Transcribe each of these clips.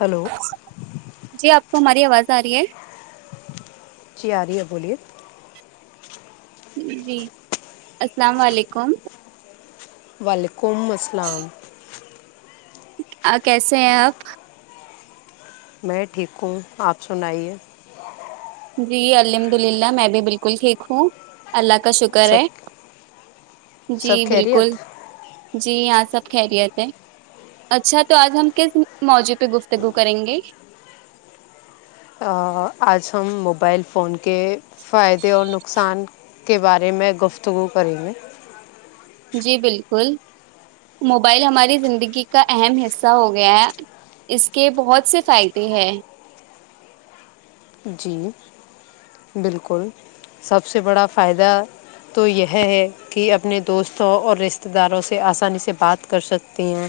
hello جی آپ کو ہماری آواز آ رہی ہے چییاری ہے بولیے جی السلام علیکم وعلیکم السلام کیسے ہیں آپ میں ٹھیک ہوں آپ سنائیے جی الحمد للہ میں بھی بالکل ٹھیک ہوں اللہ کا شکر سب ہے جی سب بالکل خیریت جی آ سے سب خیریت ہے اچھا تو آج ہم کس موضوع پہ گفتگو کریں گے آج ہم موبائل فون کے فائدے اور نقصان کے بارے میں گفتگو کریں گے جی بالکل موبائل ہماری زندگی کا اہم حصہ ہو گیا ہے اس کے بہت سے فائدے ہے جی بالکل سب سے بڑا فائدہ تو یہ ہے کہ اپنے دوستوں اور رشتتے داروں سے آسانی سے بات کر سکتے ہیں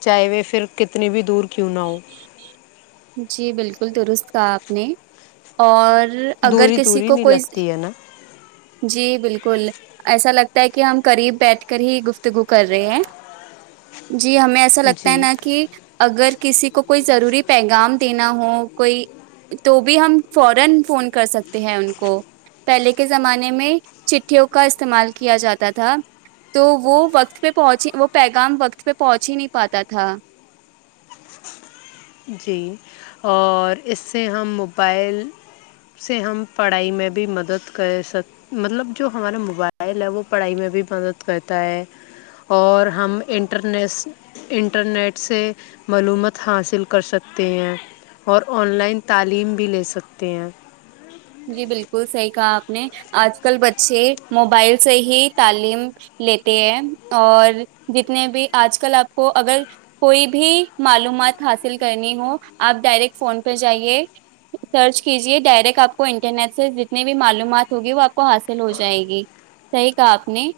چاہے وہ پھر کتنی بھی دور کیوں نہ ہوں جی بالکل ل درست کہ آپ نے اور اگر دوری کسی دوری کو نہیں کوئی لگتی ہے نا جی بالکل ایسا لگتا ہے کہ ہم قریب بیٹھ کر ہی گفتگو کر رہے ہیں جی ہمیں ایسا لگتا ہے جی نا کہ اگر کسی کو کوئی ضروری پیغام دینا ہو کوئی تو بھی ہم فورا فون کر سکتے ہیں ان کو پہلے کے زمانے میں چٹھیوں کا استعمال کیا جاتا تھا تو وہ وقت پہ پہنچی وہ پیغام وقت پہ پہنچ ہی نہیں پاتا تھا جی اور اس سے ہم موبائل سے ہم پڑھائی میں بھی مدد کر سک مطلب جو ہمارا موبائل ہے وہ پڑھائی میں بھی مدد کرتا ہے اور ہم انٹرنیس انٹرنیٹ سے معلومات حاصل کر سکتے ہیں اور آن لائن تعلیم بھی لے سکتے ہیں جی بالکل صحیح کہا آپ نے آج کل بچے موبائل سے ہی تعلیم لیتے ہیں اور جتنے بھی آج کل آپ کو اگر کوئی بھی معلومات حاصل کرنی ہو آپ ڈائریکٹ فون پہ جائیے سرچ کیجیے ڈائریکٹ آپ کو انٹرنیٹ سے جتنی بھی معلومات ہوگی وہ آپ کو حاصل ہو جائے گی صحیح کہا آپ نے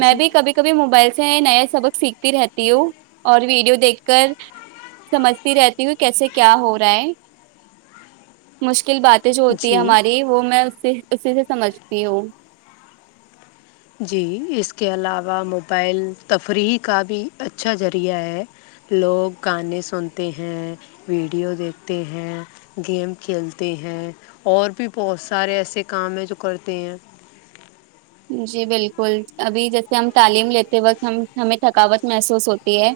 میں جی بھی کبھی کبھی موبائل سے نیا سبق سیکھتی رہتی ہوں اور ویڈیو دیکھ کر سمجھتی رہتی ہوں کیسے کیا ہو رہا ہے مشکل باتیں جو تھی جی ہماری وہ میں اس سے اسی سے سمجھتی ہوں جی اس کے علاوہ موبائل تفریح کا بھی اچھا ذریعہ ہے لوگ گانے سنتے ہیں ویڈیو دیکھتے ہیں گیم کھیلتے ہیں اور بھی بہت سارے ایسے کام ہیں جو کرتے ہیں جی بالکل ابھی جیسے ہم تعلیم لیتے وقت ہم ہمیں تھکاوت محسوس ہوتی ہے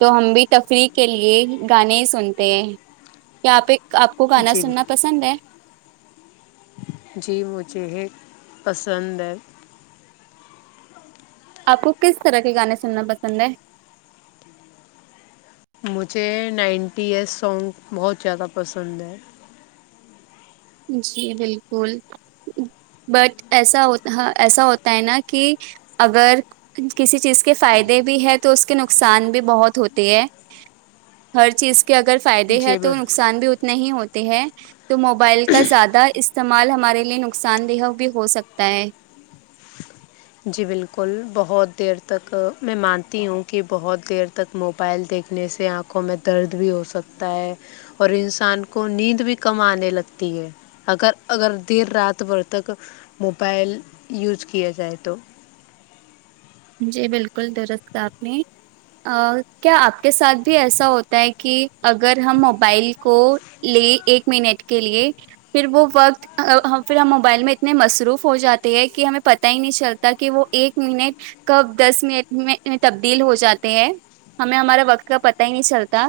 تو ہم بھی تفریح کے لیے گانے سنتے ہیں کیا آ پہ آپ کو گانا جی سننا پسند ہے جی مجھے ایک پسند ہے آپ کو کس طرح کے گانے سننا پسند ہے مجھے نائنٹی ایس سانگ بہت زیادہ پسند ہیں جی بالکل بٹ ایسا ایسا ہوتا ہے نا کہ اگر کسی چیز کے فائدے بھی ہے تو اس کے نقصان بھی بہت ہوتے ہے ہر چیز کے اگر فائدے ہیں جی تو بل نقصان بھی اتنے ہی ہوتے ہیں تو موبائل کے کا زیادہ استعمال ہمارے لیے نقصان دیہ بھی ہو سکتا ہے جی بالکل بہت دیر تک میں مانتی ہوں کہ بہت دیر تک موبائل دیکھنے سے آنکھوں میں درد بھی ہو سکتا ہے اور انسان کو نیند بھی کم آنے لگتی ہے اگر اگر دیر رات بھر تک موبائل یوز کیا جائے تو جی بالکل درست آپ نے کیا آپ کے ساتھ بھی ایسا ہوتا ہے کہ اگر ہم موبائل کو لے ایک منٹ کے لیے پھر وہ وقت پھر ہم موبائل میں اتنے مصروف ہو جاتے ہیں کہ ہمیں پتہ ہی نہیں چلتا کہ وہ ایک منٹ کب دس منٹ میں تبدیل ہو جاتے ہیں ہمیں ہمارا وقت کا پتا ہی نہیں چلتا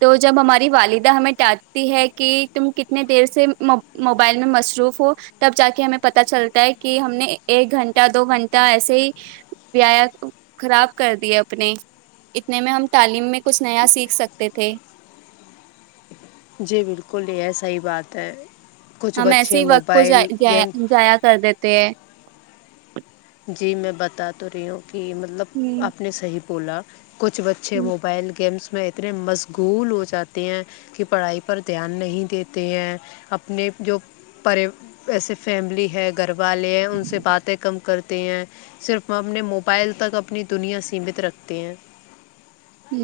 تو جب ہماری والدہ ہمیں ڈانٹتی ہے کہ تم کتنے دیر سے موبائل میں مصروف ہو تب جا کے ہمیں پت چلتا ہے کہ ہم نے ایک گھنٹہ دو گھنٹہ ایسے ہی ویا خراب کر دے اپنے اتنے میں ہم تعلیم میں کچھ نیا سیکھ سکتے تھے جی بالکل یہ ہے صحی بات ہے کچھ ہم ایسے بچے ہی وقت کو موبائل گیم جایا کر دیتے ہیں جی میں بتا تو رہی ہوں کہ مطلب ہوں، آپ نے صحیح کولا کچھ بچے موبائل گیمس میں اتنے مشغول ہو جاتے ہیں کہ پڑھائی پر دھیان نہیں دیتے ہیں اپنے جو ایسے فیملی ہے گھر والے ہیں ان سے باتیں کم کر ہیں صرف اپنے موبائل تک اپنی دنیا سیمت رکھتے ہیں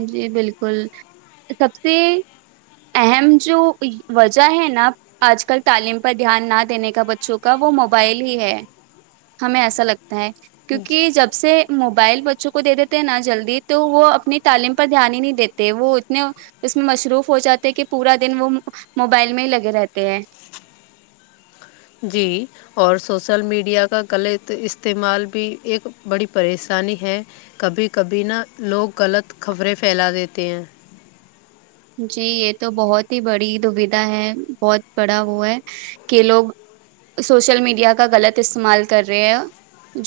جی بالکل سب سے اہم جو وجہ ہے نا آج کل تعلیم پر دھیان نہ دینے کا بچوں کا وہ موبائل ہی ہے ہمیں ایسا لگتا ہے کیونکہ جب سے بائل بچوں کو دے دیتے ہیں نہا جلدی تو وہ اپنی تعلیم پر دھیان ہی نہیں دیتے وہ اتنے اس میں مصروف ہو جاتے کہ پورا دن وہ موبائل میں ہی لگے رہتے ہیں جی اور سوسل میڈیا کا غلط استعمال بھی ایک بڑی پریشانی ہے کبھی کبھی نا لوگ غلط خبریں پھیلا دیتے ہیں جی یہ تو بہت ہی بڑی دویدھا ہے بہت بڑا وہ ہے کہ لوگ سوشل میڈیا کا غلط استعمال کر رہے ہے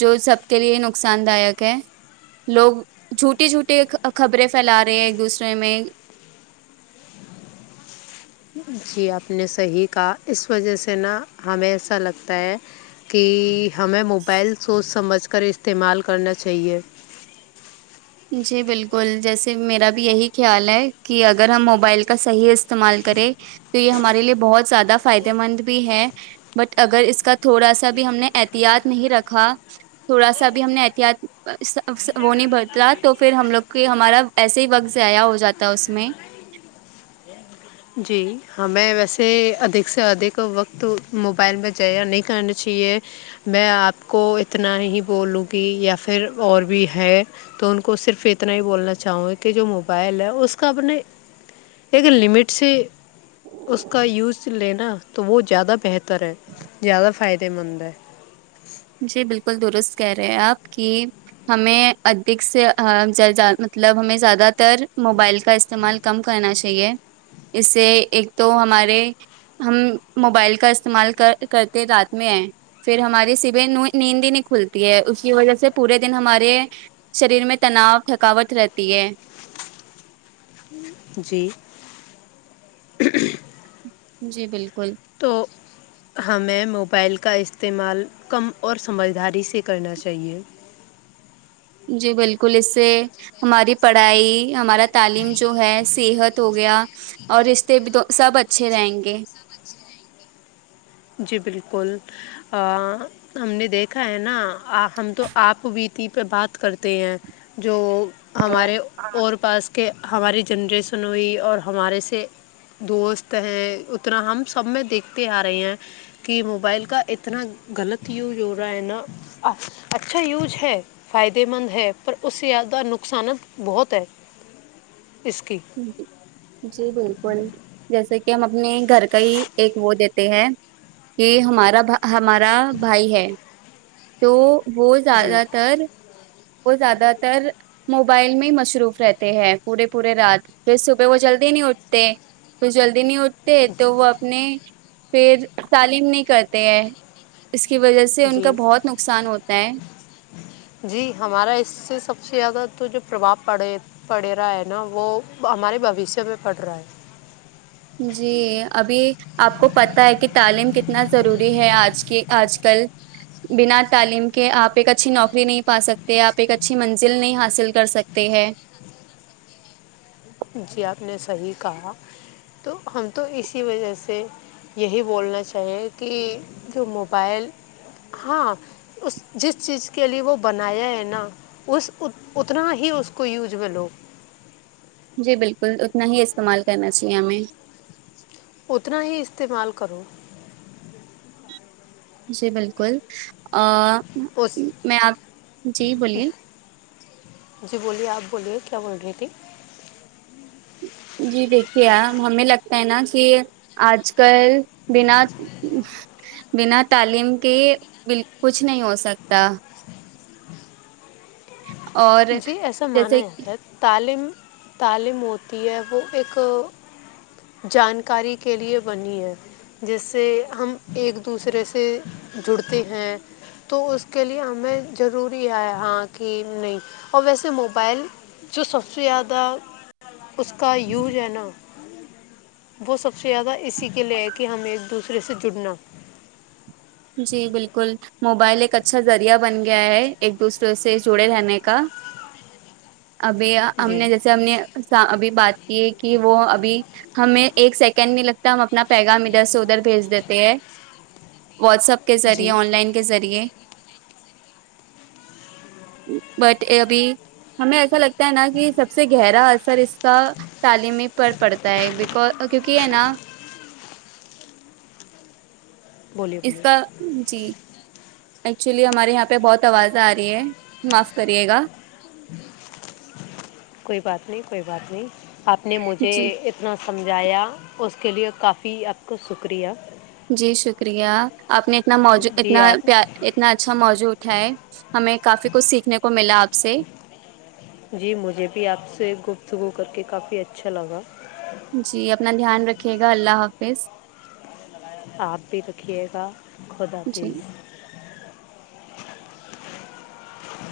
جو سب کے لیے نقصان داک ہے لوگ جھوٹی جھوٹیے خبریں پھیلا رہے ہیں ایک دوسرے میں جی آپ نے صحیح کہا اس وجہ سے نا ہمیں ایسا لگتا ہے کہ ہمیں موبائل سوچ سمجھ کر استعمال کرنا چاہیے جی بالکل جیسے میرا بھی یہی خیال ہے کہ اگر ہم موبائل کا صحیح استعمال کریں تو یہ ہمارے لیے بہت زیادہ فائدے مند بھی ہے بٹ اگر اس کا تھوڑا سا بھی ہم نے احتیاط نہیں رکھا تھوڑا سا بھی ہم نے احتیاط وہ نہیں ب تو پھر ہم لوگ کے ہمارا وسے ہی وقت ضیاع ہو جاتا اس میں جی ہمیں ویسے ادھک سے ادھک وقت موبائل میں جیا نہیں کرنا چاہیے میں آپ کو اتنا ہی بولوں گی یا پھر اور بھی ہے تو ان کو صرف اتنا ہی بولنا چاہوں گی کہ جو موبائل ہے اس کا اپنے ایک لمٹ سے اس کا یوز لینا تو وہ زیادہ بہتر ہے زیادہ فائدے مند ہے بالک درست کہہ رہے ہیں آپ کی ہمیں ادھک سے مطلب ہمیں زیادہ تر موبائل کا استعمال کم کرنا چاہیے اس سے ایک تو ہمارے ہم موبائل کا استعمال کرتے رات میں ہےئے پھر ہمارے س نیندی نہیں کھلتی ہے اس کی وجہ سے پورے دن ہمارے شریر میں تناؤ تھکاوٹ رہتی ہے جی جی بالکل تو ہمیں موبائل کا استعمال کم اور سمجھداری سے کرنا چاہیے جی بالکل اس سے ہماری پڑھائی ہمارا تعلیم جو ہے صحت ہو گیا اور رشتے بھی سب اچھے رہیں گے جی بالکل ہم نے دیکھا ہے نا ہم تو آپ بیتی پہ بات کرتے ہیں جو ہمارے اور پاس کہ ہماری جنریشن ہوئی اور ہمارے سے دوست ہیں اتنا ہم سب میں دیکھتے آ رہے ہیں کہ موبائل کا اتنا غلط یوز ہو رہا ہے نا اچھا یوز ہے فائدے مند ہے پر اس سے زیادہ نقصانات بہت ہے اس کی جی جی بالکل جیسے کہ ہم اپنے گھر کا ہی ایک وہ دیتے ہیں کہ ہمارا ہمارا بھائی ہے تو وہ جی زیادہ تر وہ زیادہ ر موبائل میں ہی مصروف رہتے ہیں پورے پورے رات ج صبح وہ جلدی نہیں اٹھتے کھ جلدی نہیں اٹ تو وہ اپنے پھر تعلیم نہیں کرتے ہیں اس کی وجہ سے ان کا جی بہت نقصان ہوتا ہے جی ہمارا اس سے سب سے زیادہ تو جو پرباؤ پڑے پڑے رہا ہے نا وہ ہمارے بوشیہ میں پڑ رہا ہے جی ابھی آپ کو پت ہے کہ تعلیم کتنا ضروری ہے آج کی آج کل بنا تعلیم کے آپ ایک اچھی نوکری نہیں پا سکتے آپ ایک اچھی منزل نہیں حاصل کر سکتے ہے جی آپ نے صحیح کہا تو ہم تو اسی وجہ سے یہی بولنا چاہیے کہ جو موبائل ہاں اس جس چیز کے لیے وہ بنایا ہے نا اس اتنا ہی اس کو یوج میں لو جی بالکل اتنا ہی استعمال کرنا چاہیے ہمیں اتنا ہی استعمال کرو جی بالکل اس میں آپ جی بولیے جی بولیے آپ بولیے کیا بول رہی تھی جی دیکھیے ہمیں لگتا ہے نا کہ آج کل بنا بنا تعلیم کے کچھ نہیں ہو سکتا اور جی ایسا مانا جیسے جاتا ہے تعلیم تعلیم ہوتی ہے وہ ایک جانکاری کے لیے بنی ہے جیس سے ہم ایک دوسرے سے جڑتے ہیں تو اس کے لیے ہمیں ضروری ہے ہاں کہ نہیں اور ویسے موبائل جو سب سے زیادہ اس کا یوز ہے نا وہ سب سے زیادہ اس کے لے کہ ہم ایک دوسرے اس سے جڑنا جی بالکل موبائل ایک اچھا ذریعہ بن گیا ہے ایک دوسرے سے جڑے رہنے کا ابھی ہم جی نے جیسے ہم نے ابھی بات کی ہے کہ وہ ابھی ہمیں ایک سیکنڈ نہیں لگتا ہم اپنا پیغام ادھر سے ادھر بھیج دیتے ہیں واٹس اپ کے ذریعے جی آن لائن کے ذریعے بٹ ابھی ہمیں ایسا لگتا ہے نا کہ سب سے گہرا اثر اس کا تعلیمی پر پڑتا ہے بکز کیونکہ ہے نا بولیے اس بولیے کا جی ایکچولی ہمارے یہاں پہ بہت آوازیں آ رہی ہے معاف کریے گا کوئی بات نہیں کوئی بات نہیں آپ نے مجھے جی اتنا سمجھایا اس کے لیے کافی آپ کا شکریہ جی شکریہ آپ نے اتنا موجو جی اتنا آپ اتنا اچھا موجو ہے ہمیں کافی کچھ سیکھنے کو ملا آپ سے جی مجھے بھی آپ سے گفتگو کر کے کافی اچھا لگا جی اپنا دھیان رکھے گا اللہ حف بس [unintelligible] آپ بھی رکھیے گا خدا جی پیز